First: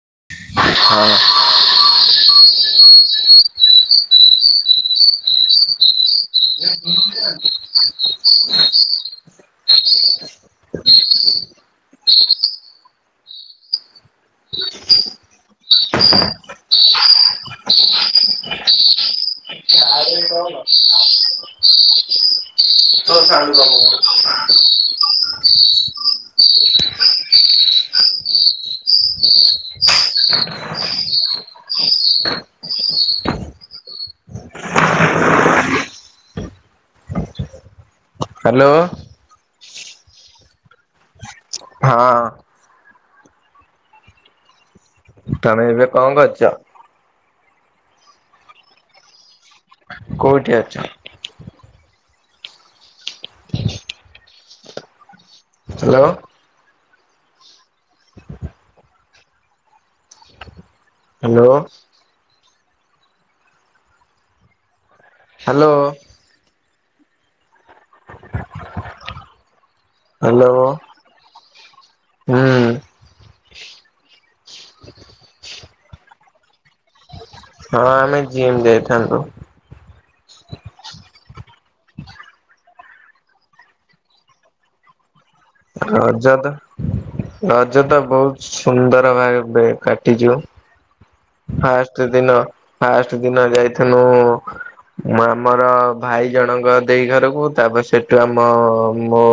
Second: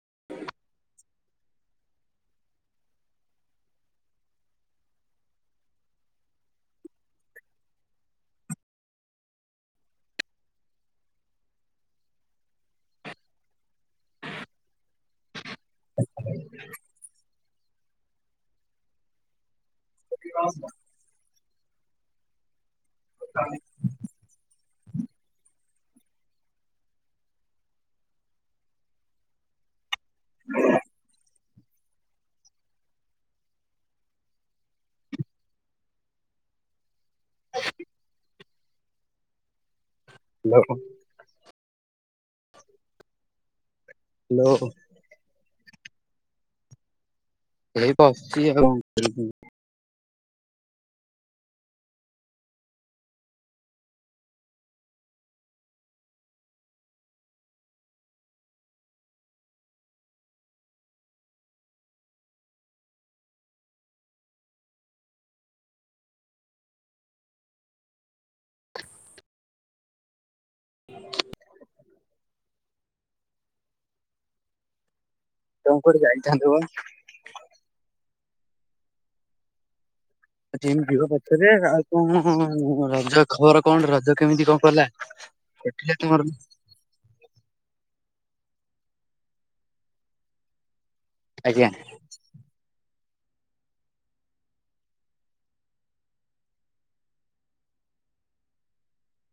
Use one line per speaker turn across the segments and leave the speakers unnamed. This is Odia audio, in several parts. [inaudible]
ହଁ। [inaudible] [unintelligible] [inaudible] [inaudible]
[inaudible]
ହେଲା ତୋସାଉଣ୍ଡୁ କମ୍ କର। [inaudible] [inaudible] [inaudible]
[inaudible]
ହାଲୋ।
ହାଲୋ।
ହଁ।
ହାଲୋ।
ତମେ ଏବେ କଣ କରୁଚ?
ଏଇ ବସିଛି ଆଉ କ
କୋଉଠି ଅଛ? ହ୍ୟାଲୋ। ହ୍ୟାଲୋ। ହ୍ୟାଲୋ। ହ୍ୟାଲୋ।
ହଁ [unintelligible]
ହୁଁ।
ତମେ କୋଆଡ଼େ ଯାଇଥାନ୍ତୁ ଭୋଭଣି
ହଁ ଆମେ ଜିମ୍ ଯାଇଇଥାନ୍ତୁ।
ଜିସ୍ ଯିବ ପଛରେ ଆଉ କଣ ରଜ ଖବର କଣ ରଜ କେମିତି କଣ କଲା।
ରଜ ତ ରଜ ତ ବହୁତ ସୁନ୍ଦର ଭାବେ କାଟିଛୁ।
ଆଜ୍ଞା
ଫାଷ୍ଟ ଦିନ ଫାଷ୍ଟ ଦିନ ଯାଇଥିନୁ। ମୁଁ ଆମର ଭାଇ ଜଣଙ୍କ ଦେଇ ଘରକୁ ତାପରେ ସେଠୁ ଆମ ମୋଁ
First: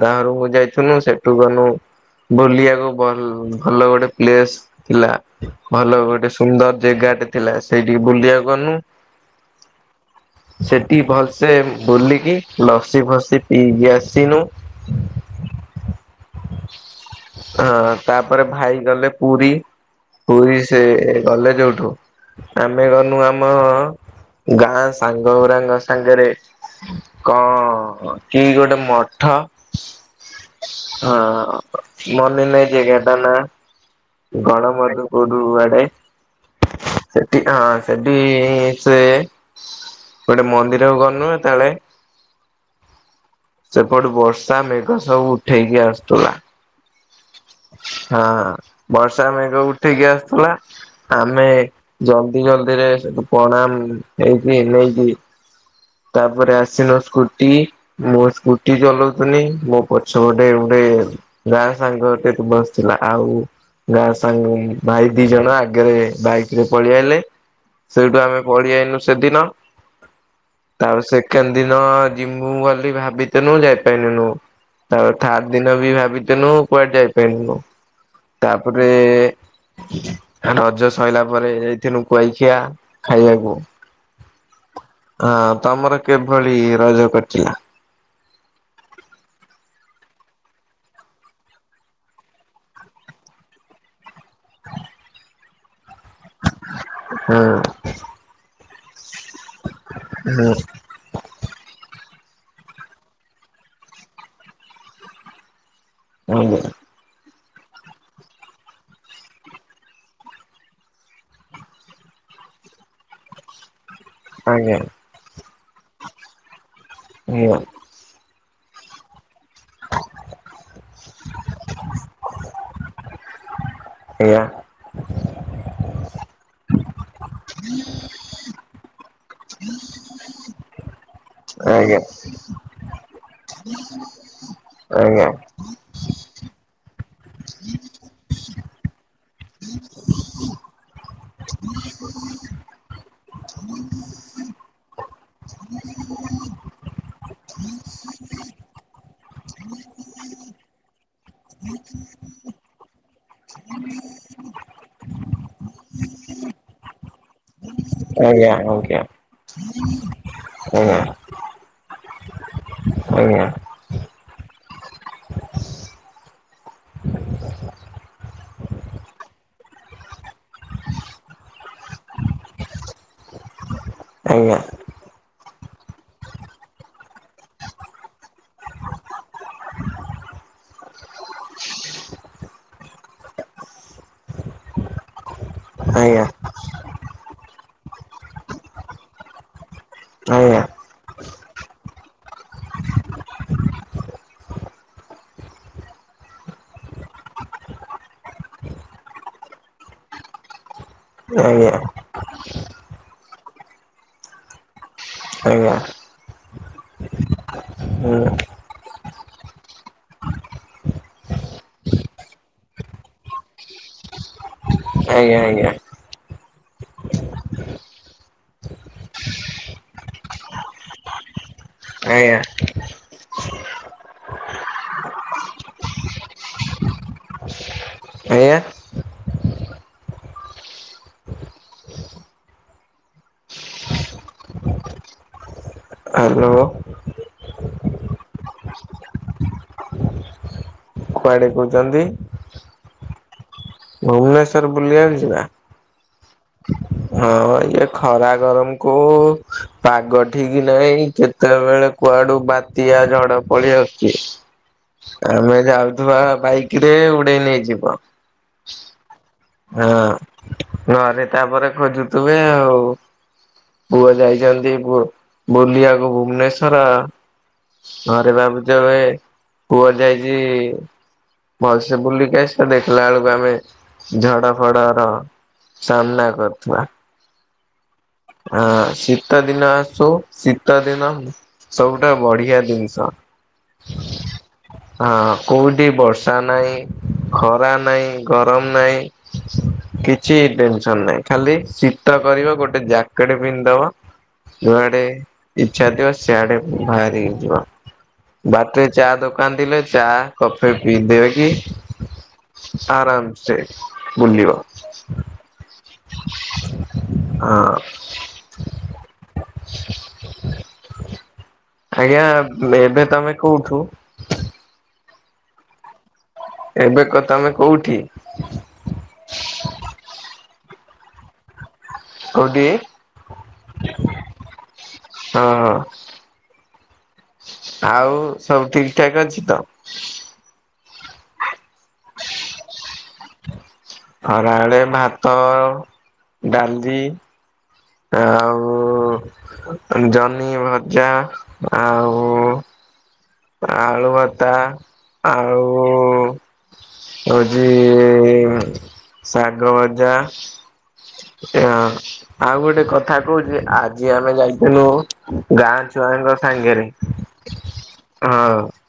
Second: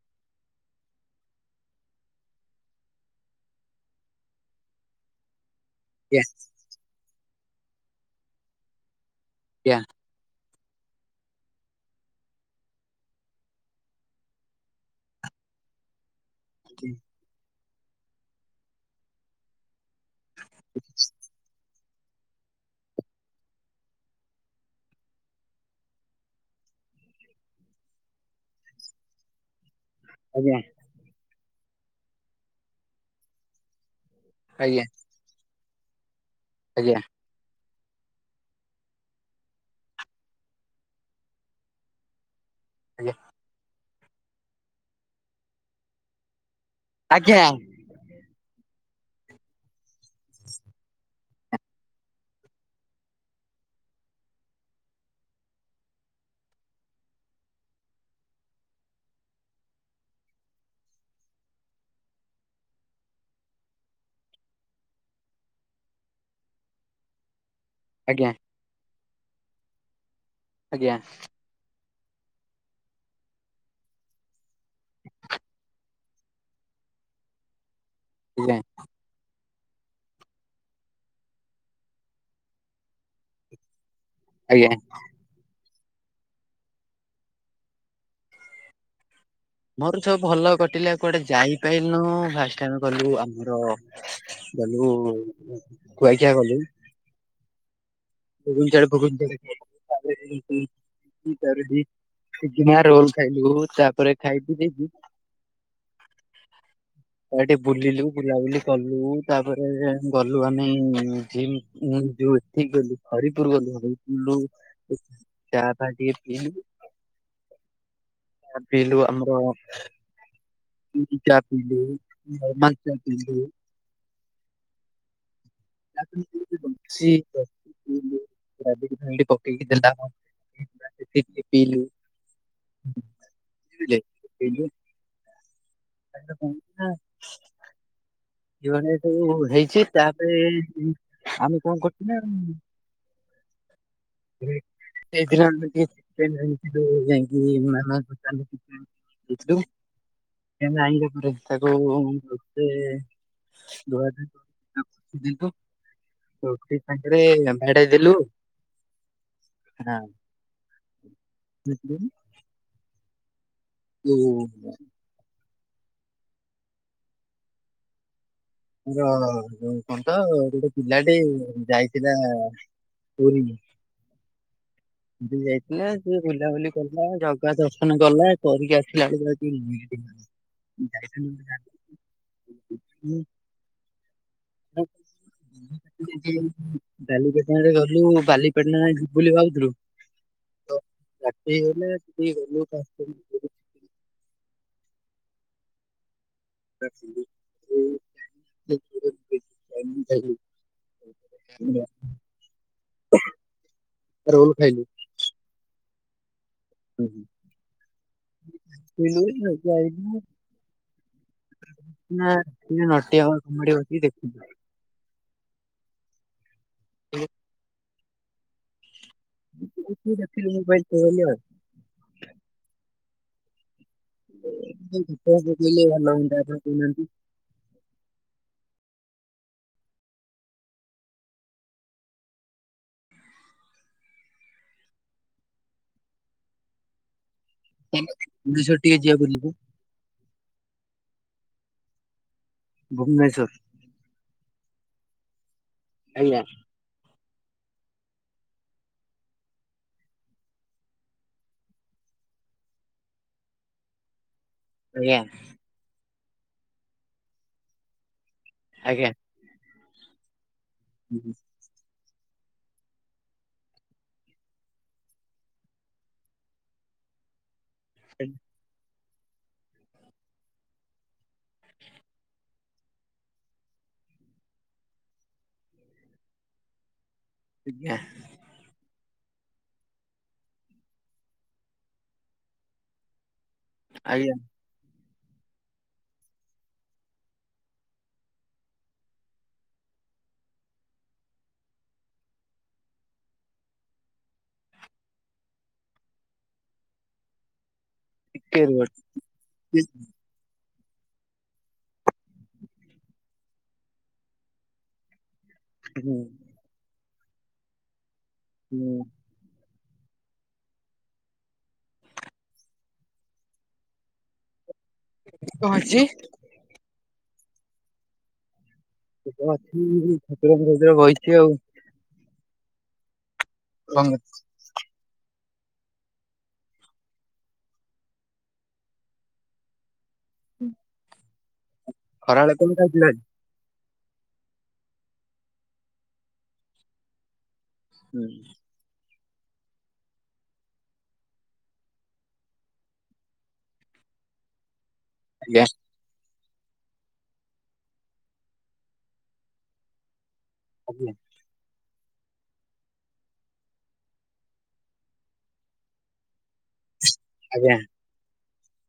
ଗାଁରୁ ମୁ ଯାଇଥିଲିନୁ ସେଠୁ ଗନୁ ବୁଲିବାକୁ ଭଲ ଭଲ ଗୋଟେ ପ୍ଲେସ ଥିଲା। ଭଲ ଗୋଟେ ସୁନ୍ଦର ଜାଗାଟେ ଥିଲା ସେଇଠିକି ବୁଲିବାକୁ ଗଲୁ।
ଆଜ୍ଞା।
ସେଠି ଭଲସେ ବୁଲିକି ଲସି ଫସି ପିଇକି ଆସିନୁ।
ଆ୍ [unintelligible]
ହଁ ତାପରେ ଭାଇ ଗଲେ ପୁରୀ ପୁରୀ ସେ ଗଲେ ଯୋଉଠୁ- ଆମେ ଗନୁ ଆମ ଗାଁ ସାଙ୍ଗ ଉରାଙ୍ଗ ସାଙ୍ଗରେ କଣ କି ଗୋଟେ ମଠ
ଆଜ୍ଞା।
ହଁ ମନେ ନାହିଁ କେଟ ନା କଣ
ଆଜ୍ଞା
ମୁ କୋଉଠୁ ଆଡେ
ଆଜ୍ଞା।
ସେଠି ହଁ ସେଠି ସେ ଗୋଟେ ମନ୍ଦିର ଗନୁ ଯେତାଳେ
ଆଜ୍ଞା।
ସେପଟୁ ବର୍ଷା ମେଘ ସବୁ ଉଠେଇକି ଆସୁଥିଲା।
ଆଜ୍ଞା।
ହଁ ବର୍ଷା ମେଘ ଉଠେକିଆସୁଥିଲା ଆମେ ଆମେ ଜଲ୍ଦି ଜଲଦି ରେ ସେଠୁ ପ୍ରଣାମ ହେଇକି ନେଇକି ତାପରେ ଆସିନ ସ୍କୁଟି ମୋ ସ୍କୁଟି ଚଲାଉଚନି ମୋ ପଛପଟେ ଗୋଟେ ଯା ସାଙ୍ଗ ଟେ ତ ବସି ଥିଲା ଆଉ ଯା ସାଙ୍ଗ ଭାଇ ଦି ଜଣ ଆଗରେ ବାଇକ ରେ ପଳେଇଆଇଲେ ସେଇଠୁ
ଆଜ୍ଞା।
ଆମେ ପଢିଆଇନୁ ସେଦିନ।
ଆଜ୍ଞା
ତାପରେ ସେକେଣ୍ଡ ଦିନ ଯିମୁ ବୋଲି ଭାବି ଥ୍ଵନୁ ଯାଇ ପାଇ ଲୁ ନୁ। ତାପରେ ଥାର୍ଡ ଦିନ ବି ଦ୍ଭାବିଥିନୁ କୁଆଡେ ଯାଇପାରନୁ
ଆଜ୍ଞା
ତାପରେ- ଆ ରଜ ସଇଲା ପରେ ଯାଇିଥିନୁ କୁଆଖିଆ ଖାଇଆକୁ।
ଆଜ୍ଞା।
ହଁ ତମର କିଭଳି ରଜ କଟିଲା।
ମୋର ସବୁ ଭଲ କଟିଲା କୁଆଡେ ଯାଇପାଇଲୁନୁ ଫାଷ୍ଟ ଆମେ କଲୁ ଆମର ଗଲୁ ଖୁଆଖିଆ ଗଲୁ।
ହଁ।
ଟୁବୁଲ୍ ତାର ପକେଇଚି ଦେଢ଼ କିଆରୀ ତାପରେ
ହୁଁ
ଦିଲିକି ଇ ଚାରିଟି ଚିକିଣା ରୋଲ୍ ଖାଇଲୁ ତାପରେ ଖାଇ ପି ଦେଇକି
ଆଜ୍ଞା।
ଏଇଟି ବୁଲିଲୁ ବୁଲାବୁଲି କଲୁ ତାପରେ ଗଲୁ ଆମେ ଜିମ୍ ଉଁ ଯୋଉ ଠିକ୍ କହିଲୁ ହରିପୁର ଗଲୁ ହାରି ପୁଲ
ଆଜ୍ଞା
ଚାହା ଫହା ଟିକେ ପିଇଲୁ।
ନିଅ।
ଆ ପିଇଲୁ ଆମର ଇକି ଚା ପିିଇଲୁ ନର୍ମାଲ ଚା ପିିଇଲୁ।
ସେଇଆ।
[inaudible] ଛି।
[inaudible]
ରାବିଡି଼ ଫାଇଲ୍ ଟେ ପକେଇକି ଦେଲା [inaudible] ପିଇଲୁ।
ଆଜ୍ଞା
[inaudible] ପିଇଲୁ।
ଆଜ୍ଞା।
[unintelligible] ଆ ଜୀବନରେ ସବୁ ହେଇଛି ତା ପାଇଁ ଉଁ ଆମେ କଁ କରୁଚୁ ନାଁ
[inaudible]
ଏଇଥର ଟିକେ [unintelligible] ମାନା ଦୋକାନ [unintelligible] ଉ ଥେଉ ଏନ୍ତି [unintelligible] ତାକୁ ଗୋଟେ ଧୁଆଧୁଇ [inaudible] ଯିବ ରୋଟି ସାଙ୍ଗରେ ଆମ ଆଡ଼େ
ଆଜ୍ଞା ଆଜ୍ଞା।
ହଁ।
ହଁ।
ବେ ଫେରି।
ଆଜ୍ଞା।
ଉ ମୋର ଯୋଉ କଁ ତ ଗୋଟେ ପିଲାଟେ ଯାଇଥିଲା ପୁରୀ।
ଆଜ୍ଞା।
ଦି ଯାଇଥିଲା ସିଏ ବୁଲାବୁଲି କରୁଥୁଲା ଜଗା ଦର୍ଶନ କଲା କରିକି ଆସିଲା ଆଳୁକୁ ହେଠି [unintelligible] ମୁଁ ଯାଇଥିଲି ଗୋଟେ ଜାକୁ। [unintelligible] ବାଲିପେଟଣାରେ ଗଲୁ ବାଲିପେଟଣା ଯାଏଁ ଯିବୁ ବୋଲି ଭାବୁଥୁଲୁ।
ହଁ।
ରାତି ହେଇଗଲେ ସେଠି [unintelligible] [unintelligible]
ଆଜ୍ଞା
ରୋଲ୍ ଖାଇଲୁ।
ଆଜ୍ଞା।
ଆ ହୁଁ।
ହଁ।
ଏ ଆଉ ରଜ ଆଇଥମୁ। ନାଁ ଏଇନେ ନଟିଆ କମେଡି଼ ସୋମୁ ହରିଆ ବସି ଦେଖୁଛୁ।
ଆଜ୍ଞା ଆଜ୍ଞା।
ଏ ମୁଁ ତୁ କଥା ହୁଏ ଦେଖିଚୁ ମୋବାଇଲ୍ କଲ୍ ରେ?
ଆଜ୍ଞା।
[unintelligible] ଆପଣ କହୁନାହାନ୍ତି?
ଆଜ୍ଞା। ହାଲୋ।
ତମେ, ଭୁବନେଶ୍ୱର ଟିକେ ଯିିବା ବୁଲି କି?
କୁଆଡେ କଉଚନ୍ତି?
ଭୁବନେଶ୍ୱର।
ଭୁବନେଶ୍ଵର ବୁଲିବାକୁ ଯିବା।
ଆଜ୍ଞା।
ହଁ, ଇଏ ଖରା ଗରମକୁ ପାଗ ଠିକ୍ ନାହିଁ, କେତେବେଳେ କୁଆଡୁ ବାତ୍ୟା ଝଡ ପଳେଇ ଆସୁଛି।
[inaudible]
ଆମେ ଯାଉଥିବା ବାଇକରେ, ଉଡେଇ ନେଇଯିବ।
ଆଜ୍ଞା।
ହଁ, ଘରେ ତାପରେ ଖୋଜୁଥିବେ ଆଉ। ପୁଅ ଯାଇଚନ୍ତି ବୁଲିଆକୁ ଭୁବନେଶ୍ଵର। ଘରେ ଭାବୁଥିବେ ପୁଅ ଯାଇଚି, ଭଲସେ ବୁଲିକି ଆସି ସେ ଦେଖିଲା ବେଳକୁ ଆମେ, ଝଡ ଫଡର ସାମ୍ନା କରୁଥିବା।
ଆଜ୍ଞା।
ହଁ, ଶୀତ ଦିନ ଆସୁ, ଶୀତ ଦିନ ସବୁଟା ବଢିଆ ଜିନିଷ।
ଆଜ୍ଞା।
ହଁ, କୋଉଠି ବର୍ଷା ନାହିଁ, ଖରା ନାହିଁ, ଗରମ ନାହିଁ। କିଛି ଟେନସନ ନାହିଁ, ଖାଲି ଶୀତ କରିବ, ଗୋଟେ ଜ୍ୟାକେଟ ପିନ୍ଧିଦବ ଯୁଆଡେ ଇଛା ଥିବ, ସିଆଡେ ବାହାରିକି ଯିବ।
ଟିକେ ରୁହ
ବାଟରେ ଚା ଦୋକାନ ଥିଲେ
ଟିକେ
ଚା କପେ ପିଇ ଦେଇକି, ଆରାମସେ ବୁଲିବ।
[unintelligible]
ହଁ।
ହୁଁ।
ଆଜ୍ଞା, ଏବେ ତମେ କୋଉଠୁ?
କଣ ହେଇଚି?
ଏବେ କ ତମେ କୋଉଠି?
[unintelligible] ଆଉ।
କୋଉଠି?
[unintelligible]
ହଁ ହଁ। ଆଉ ସବୁ ଠିକଠାକ୍ ଅଛି ତ?
ହୁଁ। ଖରାବେଳେ କଣ ଖାଇଥିଲ ଆଜି?
ଖରାବେଳେ ଭାତ, ଡାଲି
ହୁଁ,
ଆଉ ଜହ୍ନି ଭଜା, ଆଉ ଆଳୁ ଭର୍ତା, ଆଉ ହଉଚି ଇ ଇ ଶାଗ ଭଜା।
ଆଜ୍ଞା।
[unintelligible] ଆଉ ଗୋଟେ କଥା କହୁଚି ଆଜି ଆମେ ଯାଇଥିଲୁ ଗାଁ ଛୁଆଙ୍କ ସାଙ୍ଗେରେ
ଆଜ୍ଞା।
ହଁ।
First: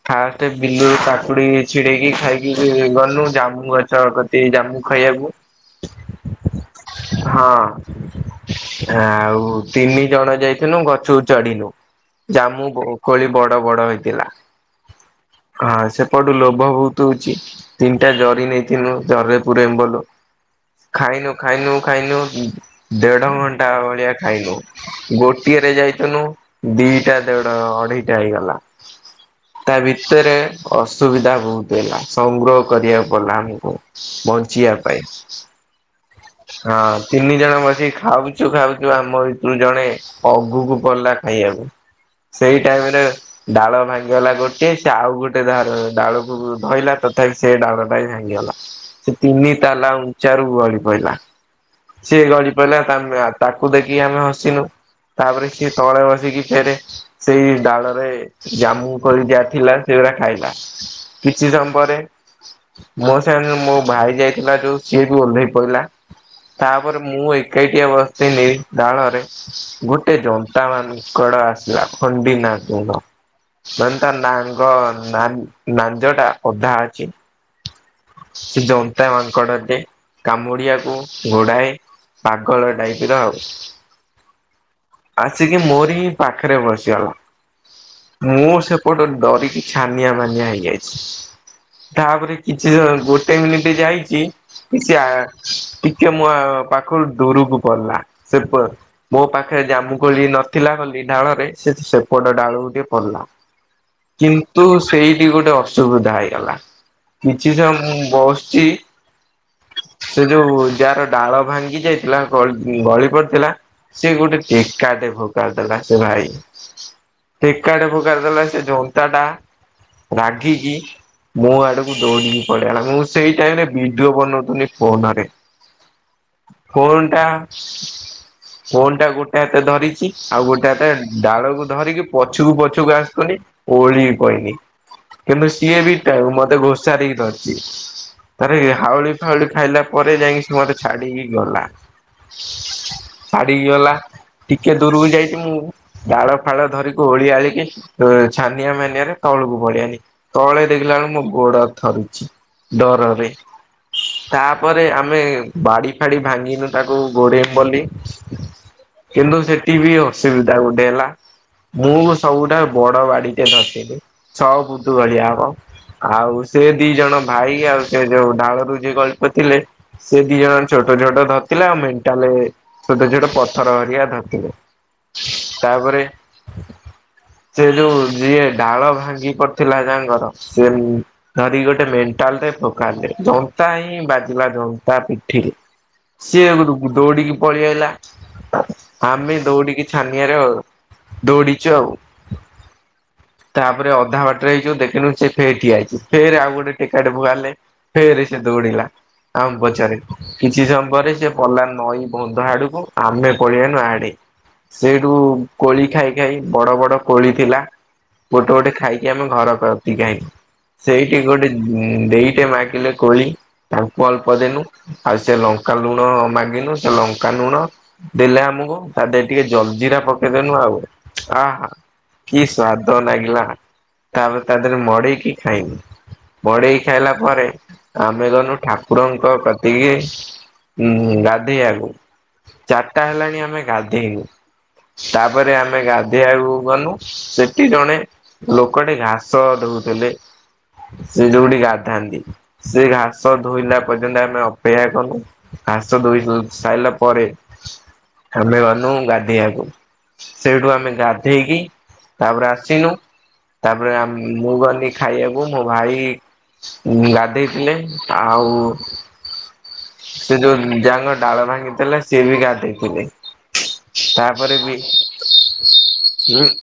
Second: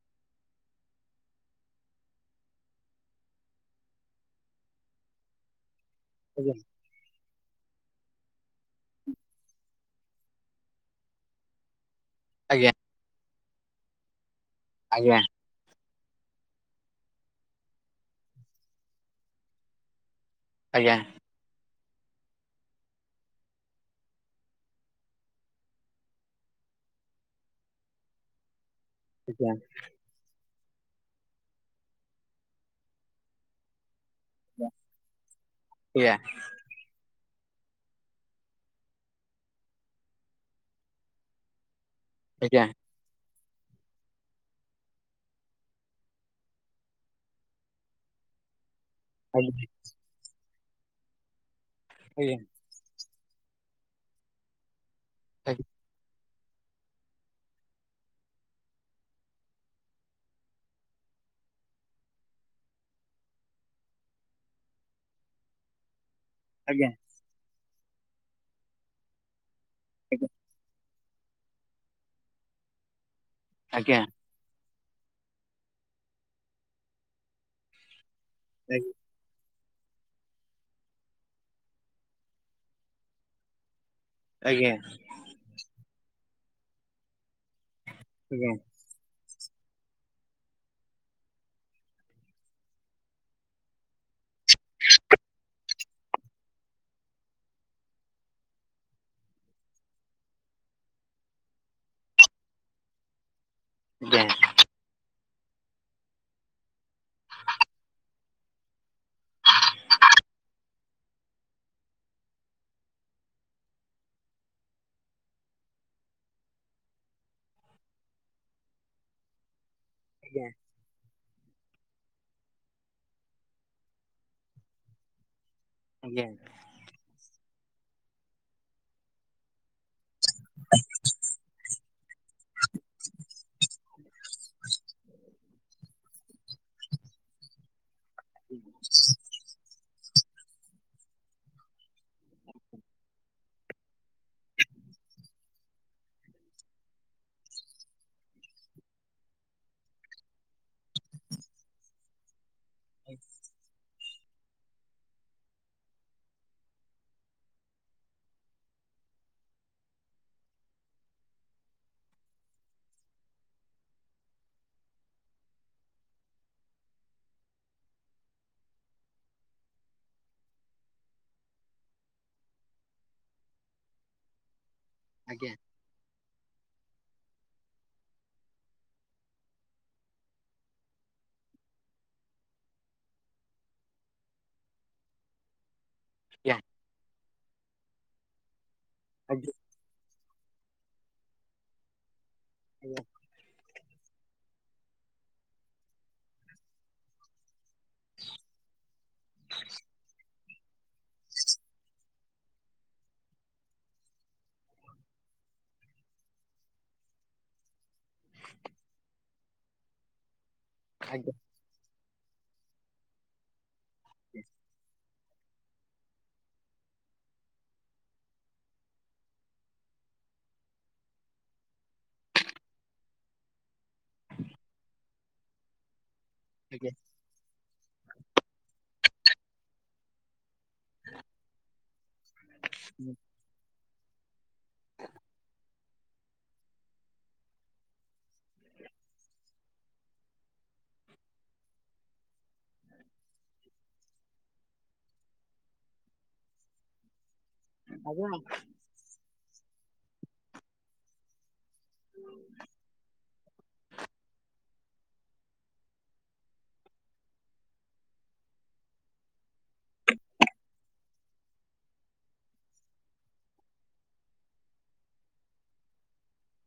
ଫାଷ୍ଟ ବିଲରୁ କାକୁଡି ଛିଡେଇକି ଖାଇକି ଗଲୁ। ଜାମୁ ଗଛ ସେଇ ଜାମୁ ଖାଇବାକୁ।
[unintelligible]
ହଁ। ଆଉ ତିନି ଜଣ ଯାଇଥିଲୁ ଗଛକୁ ଚଢିଲୁ। ଜାମୁ
ଆଜ୍ଞା
କୋଳି ବଡ ବଡ ହେଇଥିଲା।
ଆଜ୍ଞା।
ହଁ। ସେପଟୁ ଲୋଭ ବହୁତୁ ହଉଚି। ତିନିଟା ଜରି ନେଇଥିନୁ, ଜରିରେ ପୁରେଇମୁ ବୋଲି
ଆଜ୍ଞା
ଖାଇନୁ। ଖାଇନୁ ଖାଇନୁ ଦେଢ ଘଣ୍ଟା ଭଳିଆ ଖାଇନୁ। ଗୋଟିଏରେ ଯାଇଥିନୁ ଦିଟା ଦେଢ଼ ଅଢେଇଟା ହେଇଗଲା।
ଆଜ୍ଞା।
[unintelligible] ରେ ଅସୁବିଧା ବହୁତ ହେଲା ସଂଗ୍ରହ କରିବାକୁ ପଡିଲା ଆମକୁ। ବନ୍ ବଞ୍ଚିଆ ପାଇଁ।
ୟା।
ହଁ ତିନି ଜଣ ବସିକି ଖାଉଚୁ ଖାଉଚୁ ଆମ ଭିତରୁ ଜଣେ ଅଗୁକୁ ପଳେଇଲା ଖାଇବାକୁ। ସେଇ
ଆଜ୍ଞା ଆଜ୍ଞା ଆଜ୍ଞା
ଟାଇମ୍ ରେ ଡାଳ ଭାଙ୍ଗିଗଲା ଗୋଟେ। ସେ ଆଉ ଗୋଟେ ଧାର ଡାଳକୁ ଧଇଲା ତଥାପି ସେ ଡାଳ ଟା ବି ଭାଙ୍ଗିଗଲା। ସେ ତିନି
ଆଜ୍ଞା
ତାଲା ଉଞ୍ଚାରୁ ଗଡି ପଇଲା। ସିଏ ଗଳି ପଇଲା ତାକୁ ଦେଖିକି ଆମେ ହସିନୁ। ତାପରେ ସିଏ ତଳେ ବସିକି ଫେରେ ସେଇ ଡାଳରେ ଜାମୁ କୋଳି ଯାହା ଥିଲା ସେଗୁରା ଖାଇଲା। କିଛି ସମୟ ପରେ ମୋ ସାଙ୍ଗରେ ମୋ ଭାଇ ଯାଇଥିଲା ଯୋଉ ସିଏ ବି ଓଲ୍ହେଇ ପଇଲା।
ଆଜ୍ଞା ଆଜ୍ଞା ଆଜ୍ଞା ଆଜ୍ଞା ଆଜ୍ଞା ଆଜ୍ଞା ଆଜ୍ଞା ଆଜ୍ଞା
ତାପରେ ମୁଁ ଏକାଟିଆ ବସଥିନି ଡାଳରେ। ଗୋଟେ ଜନ୍ତା ମାଙ୍କଡ ଆସିଲା ଖଣ୍ଡି ନାଙ୍ଗୁଡ଼। ମାନେ ତା ନା ଙ୍କ ନାନ୍ ନାଞ୍ଜ ଟା ଅଧା ଅଛି। ସେ ଜନ୍ତା ମାଙ୍କଡ଼ ଟେ। କାମୁଡିବାକୁ ଗୋଡ଼ାଏ ପାଗଳ ଟାଇପ ର ଆଉ।
ଆଜ୍ଞା।
ଆସିକି ମୋରି ହିଁ ପାଖରେ ବସିଗଲା। ମୁଁ ସେ ପଟ ଡରିକି ଛାନିଆ ମାନିଆ ହେଇଯାଇଚି। ତାପରେ କିଛି ଗୋଟେ ମିନିଟି ଯାଇଚି ସି ଆ ଟିକେ ମୋ ଆ ପାଖରୁ ଦୁରୁକୁ ପଳେଇଲା। ସେପ ମୋ ପାଖରେ ଜାମୁକୋଳି ନଥିଲା ବୋଲି ଡାଳରେ ସେପଟ ଡାଳୁକୁ ଟିକେ ପଳେଇଲା। କିନ୍ତୁ ସେଇଠି ଗୋଟେ ଅସୁବିଧା ହେଇଗଲା। କିଛି ସମୟ ମୁଁ ବସଚି, ସେ ଯୋଉ ଯାର ଡାଳ ଭାଙ୍ଗି ଯାଇଥିଲା ଗଳି ଗଳି ପଡିଥିଲା ସେ ଗୋଟେ ଟେକା ଟେ ଫୋପାଡ଼ି ଦେଲା ସେ ଭାଇ। ଟେକା ଟେ ଫୋପାଡ଼ି ଦେଲା ସେ ଜନ୍ତା ଟା ରାଗିିକି ମୋ ଆଡ ମୁଁ ଦୋଉଡିକି ପଳେଆଲା ମୁଁ ସେଇ ଟାଇମରେ ଭିଡୁଓ ବନଉଥୁଲି ଫୋନରେ।
ଆଜ୍ଞା ଆଜ୍ଞା।
ଫୋନଟା ଫୋନଟା ଗୋଟେ ହାତେରେ ଧରିଚି ଆଉ ଗୋଟେ ହାତେରେ ଉଁ ଡାଳକୁ ଧରିକି ପଛୁକୁ ପଛୁକୁ ଆସୁଥୁନି ଓହଳିକି ପଇନି। କିନ୍ତୁ ସିଏ ବି ଟା ଉଁ ମତେ ଘୋଷାରିକି ଧରିଚି ତାପରେ ଇଏ ହାଉଳି ହାଉଳି ଖାଇଲା ପରେ ଯାଇଁକି ସିଏ ମୋତେ ଛାଡିକି ଗଲା। ଛାଡିକି ଗଲା ଟିକେ ଦୂରୁକୁ ଯାଇଚି ମୁଁ ଡାଳ ଫାଳ ଧରିକି ଓହଳି ଆହାଳିକି ଉଁ-ଛାନିଆ ମାନିଆରେ ତଳୁକୁ ପଳିଆଇଲି। ତଳେ ଦେଖିଲା ବେଳୁକୁ ମୋ ଗୋଡ ଥରୁଚି ଡରରେ। ତାପରେ ଆମେ ବାଡି ଫାଡି ଭାଙ୍ଗିନୁ ତାକୁ ଗୋଡେଇମୁ ବୋଲି। କିନ୍ତୁ ସେଠି ବି ଅସୁବିଧା ଗୋଟେ ଲା ମୁଁ ସବୁଠାରୁ ବଡ ବାଡିଟେ ଧରଥିଲି ଛଅ ଫୁଟୁ ଭଳିଆ ହବ। ଆଉ ସେ ଦି ଜଣ ଭାଇ ଆଉ ସେ ଯୋଉ ଡାଳରୁ ଯିଏ ଗଳି ପଡିଥିଲେ ସେ ଦି ଜଣ ଛୋଟ ଛୋଟ ଧରଥିଲେ ଆଉ ମେଣ୍ଟାଲେ ଛୋଟ ଛୋଟ ପଥର ଘରିକା ଧରିଥିଲେ ତାପରେ ସେ ଯୋଉ ଯିଏ ଡାଳ ଭାଙ୍ଗି ପଡିଥିଲା ଯାହାଙ୍କର ସିଏ ଉଁ ଧଟିକି ଗୋଟେ ମେଣ୍ଟାଲଟେ ଫୋପାଡିଲେ ଜନ୍ତା ହିଁ ବାଜିଲା ଜନ୍ତା ପିଠିରେ। ସିଏ [unintelligible] ଦୋଉଡିକି ପଳିଆଇଲା। ଆମେ ଦୌଡିକି ଛାନିଆରେ ଆଉ ଦୌଡିଚୁ ଆଉ।
[unintelligible]
ତାପରେ ଅଧା ବାଟେରେ ଏଇ ଯୋଉ ଦେଖିନୁ ସେ ଫେର୍ ଠିଆ ହେଇଚି ଫେରେ ଆଉ ଗୋଟେ ଟେକାଟେ ଫୋଆଲେ। ଫେରେ ସିଏ ଦୋଉଡିଲା ଆମ ପଛରେ। କିଛି ସମୟ ପରେ ସିଏ ପଳଲା ନଈ ବନ୍ଧ ଆଡୁକୁ ଆମେ ପଳେଇ ଆଇନୁ ଆଡେ। ସେଇଠୁ କୋଳି ଖାଇ ଖାଇ ବଡ ବଡ କୋଳି ଥିଲା। ଗୋଟେ ଗୋଟେ ଖାଇକି ଆମେ ଘର କତିକି ଆଇନୁ। ସେଇଠି ଗୋଟେ ଉଁ ଦେଇଟେ ମାଗିଲେ କୋଳି ତାଙ୍କୁ ଅଳ୍ପ ଦେନୁ। ଆଉ ସେ ଲଙ୍କା ଲୁଣ ମାଗିନୁ ସେ ଲଙ୍କା ନୁଣ ଦେଲେ ଆମୁକୁ ତାଦେହେ ଟିକେ ଜଲଜିିରା ପକେଇଦେନୁ ଆଉ ଆହା। କି ସ୍ଵାଦ ଲାଗିଲା ତାପରେ ତାରି ଧିଏରେ ଉଁ ମଡେଇକି ଖାଇନୁ ମଡେଇକି
ଆଜ୍ଞା
ଖାଇଲା ପରେ ଆମେ ଗନୁ ଠାକୁରଙ୍କର କତିକି। ଉଁ ଗାଧେଇଆକୁ ଚାରଟା ହେଲାଣି ଆମେ ଗାଧେଇନୁ ତାପରେ ଆମ୍ ମେ ଗାଧୋଇଆକୁ ଗନୁ ସେଠି ଜଣେ ଲୋକଟେ ଘାସ ଧୋଉଥେଲେ। ସେ ଯୋଉଠି ଗାଧାନ୍ତି। ସେ ଘାସ ଧୋଇଲା ପର୍ଯ୍ୟନ୍ତ ଆମେ ଅପେକ୍ଷା କନୁ। ଘାସ ଧୋଇ [unintelligible] ସାଇଲା ପରେ
ଆଜ୍ଞା ଆଜ୍ଞା
ଆମେ ଗନୁ ଗାଧେଇଆକୁ ସେଇଠୁ ଆମେ ଗାଧେଇକି ତାପରେ ଆସିନୁ ତାପରେ ଆମ୍ ମୁଁ ଗନି ଖାଇଆକୁ ମୋ ଭାଇ ଉଁ ଗାଧେଇଥିଲେ ଆଉ ସେ ଯୋଉଁ ଯୋଉଦିନ ଡାଳ ଭାଙ୍ଗିଥେଲେ ସେ ବି ଗାଧେଇଥିଲେ ତାପରେ ବି [inaudible]